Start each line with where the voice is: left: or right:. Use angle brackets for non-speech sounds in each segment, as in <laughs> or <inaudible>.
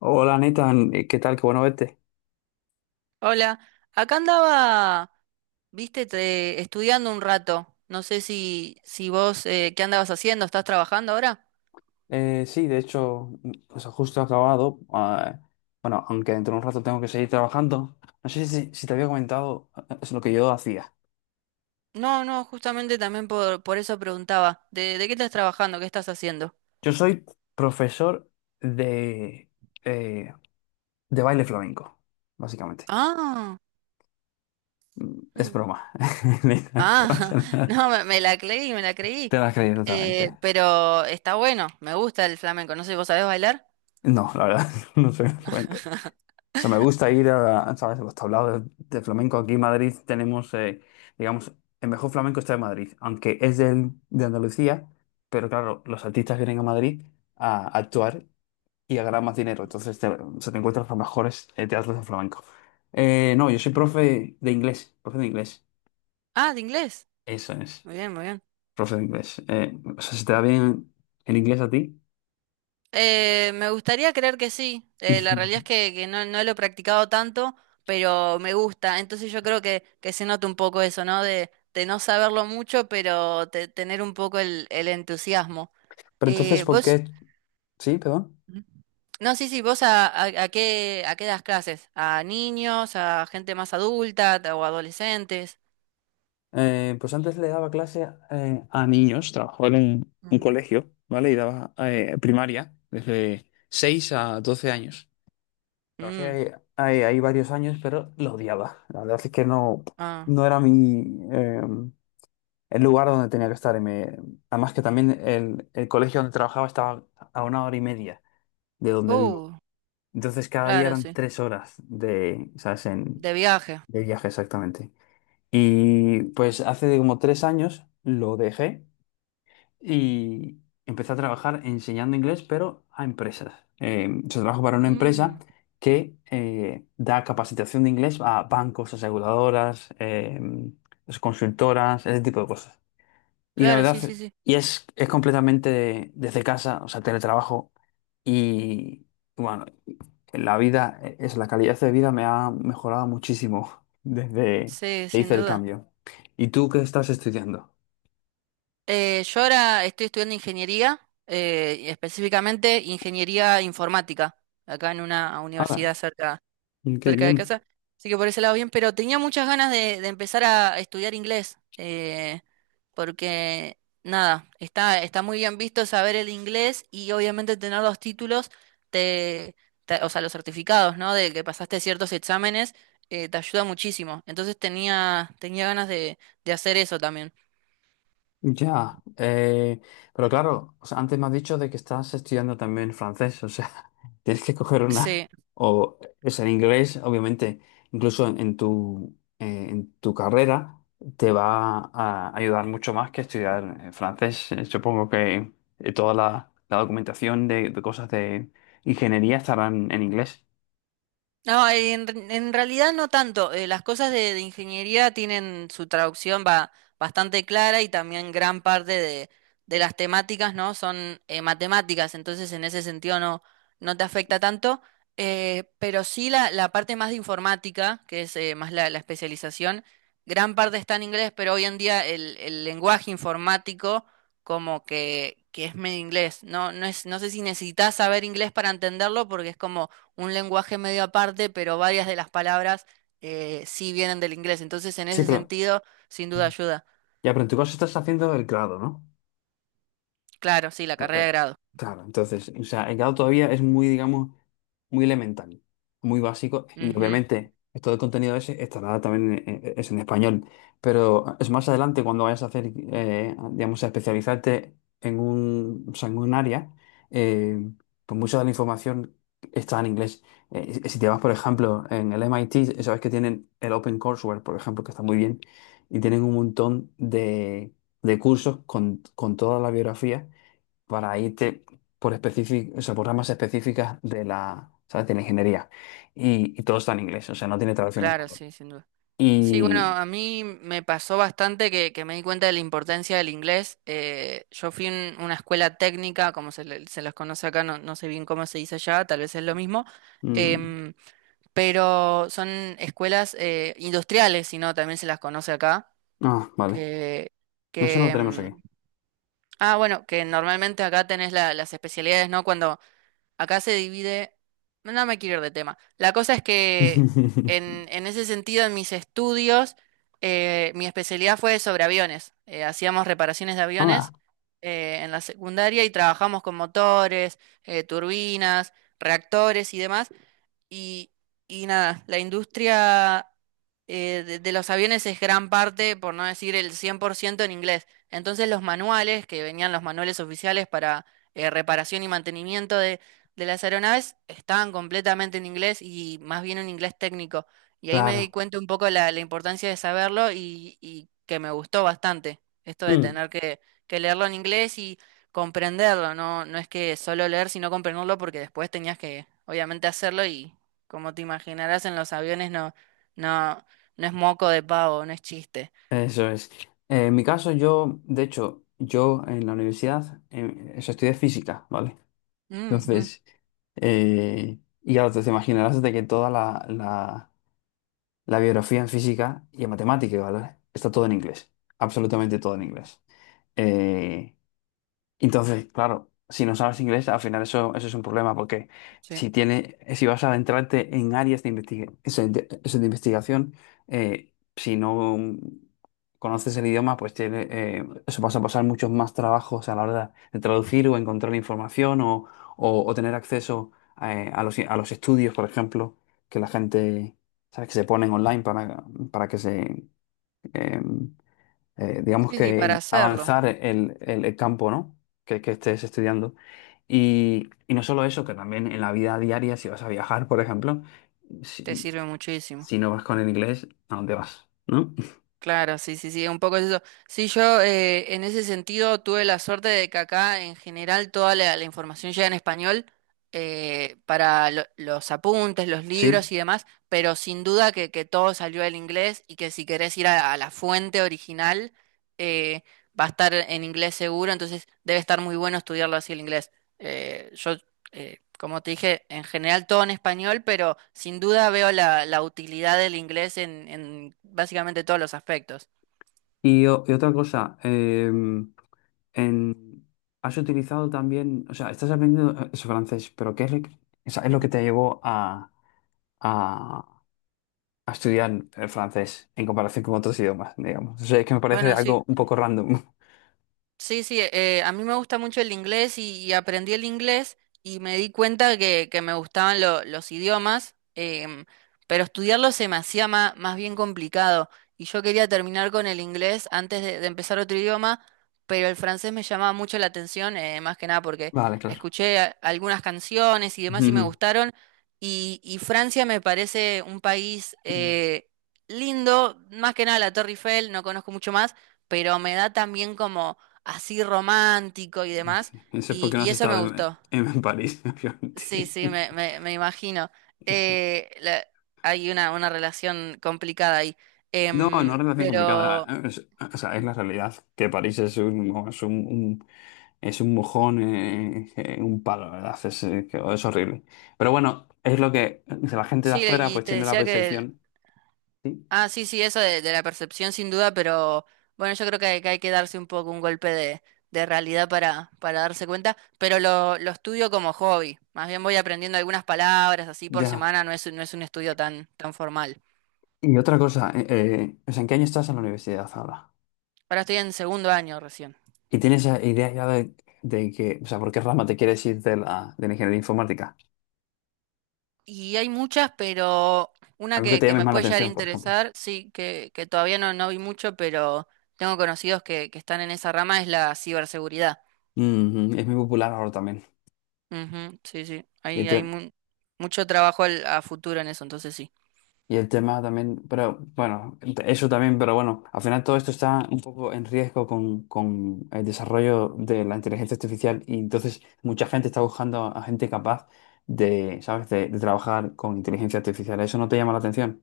left: Hola Nathan, ¿qué tal? Qué bueno verte.
right: Hola, acá andaba, viste, estudiando un rato. No sé si vos, ¿qué andabas haciendo? ¿Estás trabajando ahora?
left: Sí, de hecho, o sea, justo he acabado. Ah, bueno, aunque dentro de un rato tengo que seguir trabajando. No sé si te había comentado es lo que yo hacía.
right: No, no, justamente también por eso preguntaba. ¿De qué estás trabajando? ¿Qué estás haciendo?
left: Yo soy profesor de, eh, de baile flamenco, básicamente.
right: Ah,
left: Es
right: mm,
left: broma. <laughs> Nathan, no pasa
right: ah, <laughs>
left: nada.
right: no, me la creí, me la
left: Te
right: creí.
left: lo has creído totalmente.
right: Pero está bueno, me gusta el flamenco. No sé, ¿vos sabés bailar?
left: No, la verdad, <laughs> no soy flamenco. O sea, me gusta ir a, ¿sabes? Los tablados de flamenco. Aquí en Madrid tenemos, digamos, el mejor flamenco está en Madrid, aunque es de Andalucía, pero claro, los artistas vienen a Madrid a actuar y a ganar más dinero. Entonces te, se te encuentras los mejores teatros de flamenco. No, yo soy
right: Mm.
left: profe de inglés, profe de inglés.
right: Ah, de inglés.
left: Eso es,
right: Muy bien, muy bien.
left: profe de inglés. O sea, ¿se te da bien el inglés a ti?
right: Me gustaría creer que sí. La realidad es
left: <laughs>
right: que, no, no lo he practicado tanto, pero me gusta. Entonces yo creo que, se nota un poco eso, ¿no? de no saberlo mucho, pero tener un poco el entusiasmo.
left: Pero entonces,
right: Eh,
left: ¿por
right: vos,
left: qué? Sí, perdón.
right: Ujú. No, sí, sí, ¿vos a qué das clases? ¿A niños, a gente más adulta o adolescentes?
left: Pues antes le daba clase a niños, trabajaba en un
right: Mm.
left: colegio, ¿vale? Y daba primaria desde 6 a 12 años. Trabajé
right: Mm,
left: ahí, ahí varios años, pero lo odiaba. La verdad es que no,
right: ah,
left: no era mi, el lugar donde tenía que estar. Además que también el colegio donde trabajaba estaba a una hora y media de donde vivo.
right: uh,
left: Entonces cada día
right: claro,
left: eran
right: sí.
left: 3 horas de, ¿sabes? En,
right: De viaje.
left: de viaje exactamente. Y pues hace como 3 años lo dejé y empecé a trabajar enseñando inglés, pero a empresas. Yo trabajo para una empresa
right: Mm,
left: que da capacitación de inglés a bancos, aseguradoras, consultoras, ese tipo de cosas. Y la
right: claro,
left: verdad,
right: sí, sí, sí.
left: es completamente desde casa, o sea, teletrabajo. Y bueno, la calidad de vida me ha mejorado muchísimo <laughs> desde
right: Sí,
left: que
right: sin
left: hice el
right: duda.
left: cambio. ¿Y tú qué estás estudiando?
right: Yo ahora estoy estudiando ingeniería, y específicamente ingeniería informática, acá en una
left: Ah,
right: universidad cerca,
left: qué
right: cerca de
left: bien.
right: casa. Así que por ese lado bien, pero tenía muchas ganas de, empezar a estudiar inglés, porque nada, está muy bien visto saber el inglés y obviamente tener los títulos, te, o sea, los certificados, ¿no? De que pasaste ciertos exámenes, te ayuda muchísimo. Entonces tenía, ganas de hacer eso también.
left: Ya, pero claro, o sea, antes me has dicho de que estás estudiando también francés, o sea, <laughs> tienes que coger una,
right: Sí.
left: o es en inglés, obviamente, incluso en tu carrera te va a ayudar mucho más que estudiar francés. Supongo que toda la, la documentación de cosas de ingeniería estarán en inglés.
right: No, en, realidad no tanto. Las cosas de ingeniería tienen su traducción va, bastante clara y también gran parte de las temáticas, ¿no? Son matemáticas, entonces en ese sentido no, no te afecta tanto. Pero sí la, parte más de informática, que es más la especialización, gran parte está en inglés, pero hoy en día el, lenguaje informático como que es medio inglés. No, no sé si necesitas saber inglés para entenderlo porque es como un lenguaje medio aparte, pero varias de las palabras sí vienen del inglés. Entonces, en
left: Sí,
right: ese
left: pero
right: sentido, sin duda ayuda.
left: ya, pero en tu caso estás haciendo el grado, ¿no?
right: Claro, sí, la
left: Eh,
right: carrera de
left: eh,
right: grado.
left: Claro, entonces, o sea, el grado todavía es muy, digamos, muy elemental, muy básico, y
right: Ujú.
left: obviamente todo el contenido ese estará también en, es en español, pero es más adelante cuando vayas a hacer, digamos, a especializarte en un, o sea, en un área, eh, pues mucha de la información está en inglés. Si te vas, por ejemplo, en el MIT, sabes que tienen el OpenCourseWare, por ejemplo, que está muy bien, y tienen un montón de cursos con toda la biografía para irte por o sea, por ramas específicas de la, ¿sabes? De la ingeniería. Y todo está en inglés, o sea, no tiene traducción en
right: Claro,
left: español.
right: sí, sin duda. Sí, bueno,
left: Y...
right: a mí me pasó bastante que me di cuenta de la importancia del inglés. Yo fui a una escuela técnica, como se, se las conoce acá, no, no sé bien cómo se dice allá, tal vez es lo mismo,
left: mm,
right: em, pero son escuelas industriales, si no, también se las conoce acá,
left: ah, vale.
right: que,
left: Eso no
right: que,
left: lo tenemos aquí.
right: em, Ah, bueno, que normalmente acá tenés las especialidades, ¿no? Cuando acá se divide, no me quiero ir de tema. La cosa es que
left: <laughs>
right: en, ese sentido, en mis estudios, mi especialidad fue sobre aviones. Hacíamos reparaciones de
left: Ah,
right: aviones en la secundaria y trabajamos con motores, turbinas, reactores y demás. Y, y nada, la industria de, los aviones es gran parte, por no decir el 100% en inglés. Entonces los manuales, que venían los manuales oficiales para reparación y mantenimiento de, las aeronaves, estaban completamente en inglés y más bien en inglés técnico. Y ahí me di
left: claro.
right: cuenta un poco la, importancia de saberlo y que me gustó bastante esto de
left: Mm,
right: tener que leerlo en inglés y comprenderlo. No, no es que solo leer, sino comprenderlo porque después tenías que, obviamente, hacerlo y, como te imaginarás, en los aviones no, no, no es moco de pavo, no es chiste.
left: Eso es. En mi caso, yo, de hecho, yo en la universidad, eso estudié física, ¿vale?
right: Ujú,
left: Entonces, y ya te imaginarás de que toda la, la biografía en física y en matemática, ¿vale? Está todo en inglés, absolutamente todo en inglés. Eh, entonces, claro, si no sabes inglés, al final eso, eso es un problema, porque
right: sí.
left: si tiene, si vas a adentrarte en áreas de, eso de investigación, si no conoces el idioma, pues tiene, eso vas a pasar muchos más trabajos a la hora de traducir o encontrar información o, o tener acceso a los estudios, por ejemplo, que la gente, ¿sabes?, que se ponen online para que se, em, digamos
right: Sí, sí, para
left: que
right: hacerlo
left: avanzar el, el campo, ¿no? Que estés estudiando. Y no solo eso, que también en la vida diaria, si vas a viajar, por ejemplo,
right: te
left: si,
right: sirve muchísimo.
left: si no vas con el inglés, ¿a dónde vas? ¿No? <laughs>
right: Claro, sí, sí, sí, un poco es eso. Sí, yo en ese sentido tuve la suerte de que acá en general toda la, información llega en español para los apuntes, los libros
left: Sí.
right: y demás, pero sin duda que, todo salió del inglés y que si querés ir a la fuente original eh, va a estar en inglés seguro, entonces debe estar muy bueno estudiarlo así el inglés. Yo como te dije, en general todo en español, pero sin duda veo la, utilidad del inglés en básicamente todos los aspectos.
left: Y, y otra cosa, en, has utilizado también, o sea, estás aprendiendo es francés, pero ¿qué es lo que, o sea, es lo
right: Ujú.
left: que te llevó a, a estudiar el francés en comparación con otros idiomas, digamos? O sea, es que me parece
right: Bueno, sí.
left: algo un poco random.
right: Sí, sí, a mí me gusta mucho el inglés y, aprendí el inglés y me di cuenta que me gustaban los idiomas, pero estudiarlo se me hacía más, bien complicado y yo quería terminar con el inglés antes de empezar otro idioma, pero el francés me llamaba mucho la atención, más que nada
left: <laughs>
right: porque
left: Vale, claro.
right: escuché algunas canciones y demás y me
left: <laughs>
right: gustaron y, Francia me parece un país
left: Mm.
right: lindo, más que nada la Torre Eiffel, no conozco mucho más, pero me da también así romántico y demás,
left: Eso es
right: y,
left: porque no
right: y
left: has
right: eso me
left: estado
right: gustó.
left: en París, <laughs>
right: Sí,
left: obviamente.
right: sí, me imagino. Eh, la- Hay una relación complicada ahí.
left: No, no relación complicada.
right: Pero
left: O sea, es la realidad que París es un, es un, es un mojón, un palo, la ¿verdad? Es, es horrible. Pero bueno, es lo que la gente de
right: sí,
left: afuera
right: y
left: pues
right: te
left: tiene la
right: decía que.
left: percepción. ¿Sí?
right: Ah, sí, sí, eso de, la percepción sin duda, pero bueno, yo creo que hay que darse un poco un golpe de, realidad para darse cuenta. Pero lo estudio como hobby. Más bien voy aprendiendo algunas palabras así por
left: Ya.
right: semana, no es un estudio tan, formal.
left: Y otra cosa, o sea, ¿en qué año estás en la universidad ahora?
right: Ahora estoy en segundo año recién.
left: ¿Y tienes esa idea ya de que, o sea, por qué rama te quieres ir de la ingeniería informática?
right: Y hay muchas, pero una
left: Algo que
right: que,
left: te
right: que
left: llame
right: me
left: más la
right: puede llegar a
left: atención, por ejemplo.
right: interesar, sí, que todavía no, no vi mucho, pero tengo conocidos que están en esa rama, es la ciberseguridad.
left: Ujú, es muy popular ahora también.
right: Ujú, sí, sí,
left: Y el,
right: hay mucho trabajo a futuro en eso, entonces sí.
left: y el tema también, pero bueno, eso también, pero bueno, al final todo esto está un poco en riesgo con el desarrollo de la inteligencia artificial y entonces mucha gente está buscando a gente capaz de, ¿sabes?, de trabajar con inteligencia artificial. ¿Eso no te llama la atención?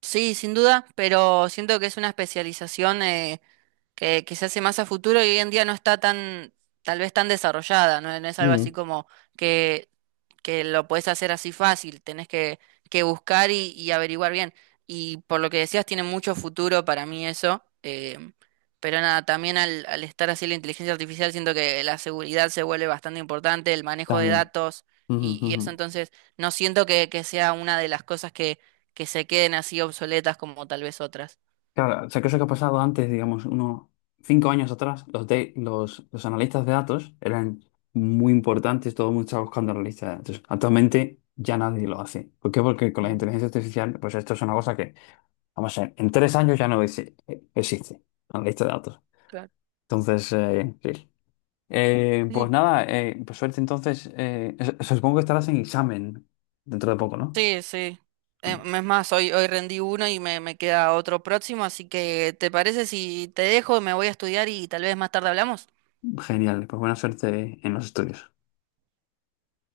right: Sí, sin duda, pero siento que es una especialización, que quizás es más a futuro y hoy en día no está tan, tal vez tan desarrollada, ¿no? No es algo así
left: Mm,
right: como que, que, lo puedes hacer así fácil, tenés que, buscar y averiguar bien. Y por lo que decías, tiene mucho futuro para mí eso, em, pero nada, también al, estar así la inteligencia artificial, siento que la seguridad se vuelve bastante importante, el manejo de
left: también.
right: datos
left: Ujú,
right: y, eso,
left: ujú.
right: entonces no siento que sea una de las cosas que se queden así obsoletas como tal vez otras.
left: Claro, o sea, que eso que ha pasado antes, digamos, unos 5 años atrás, los, de, los analistas de datos eran muy importantes, todo el mundo estaba buscando analistas de datos. Actualmente ya nadie lo hace. ¿Por qué? Porque con la
right: Ujú,
left: inteligencia artificial, pues esto es una cosa que, vamos a ver, en 3 años ya no existe, analista de datos.
right: claro.
left: Entonces, sí.
right: Sí,
left: Pues nada, pues suerte entonces. Supongo que estarás en examen dentro de poco, ¿no?
right: sí, sí. Es más, hoy, rendí uno y me queda otro próximo, así que ¿te parece si te dejo, me voy a estudiar y tal vez más tarde hablamos?
left: Genial, pues buena suerte en los estudios.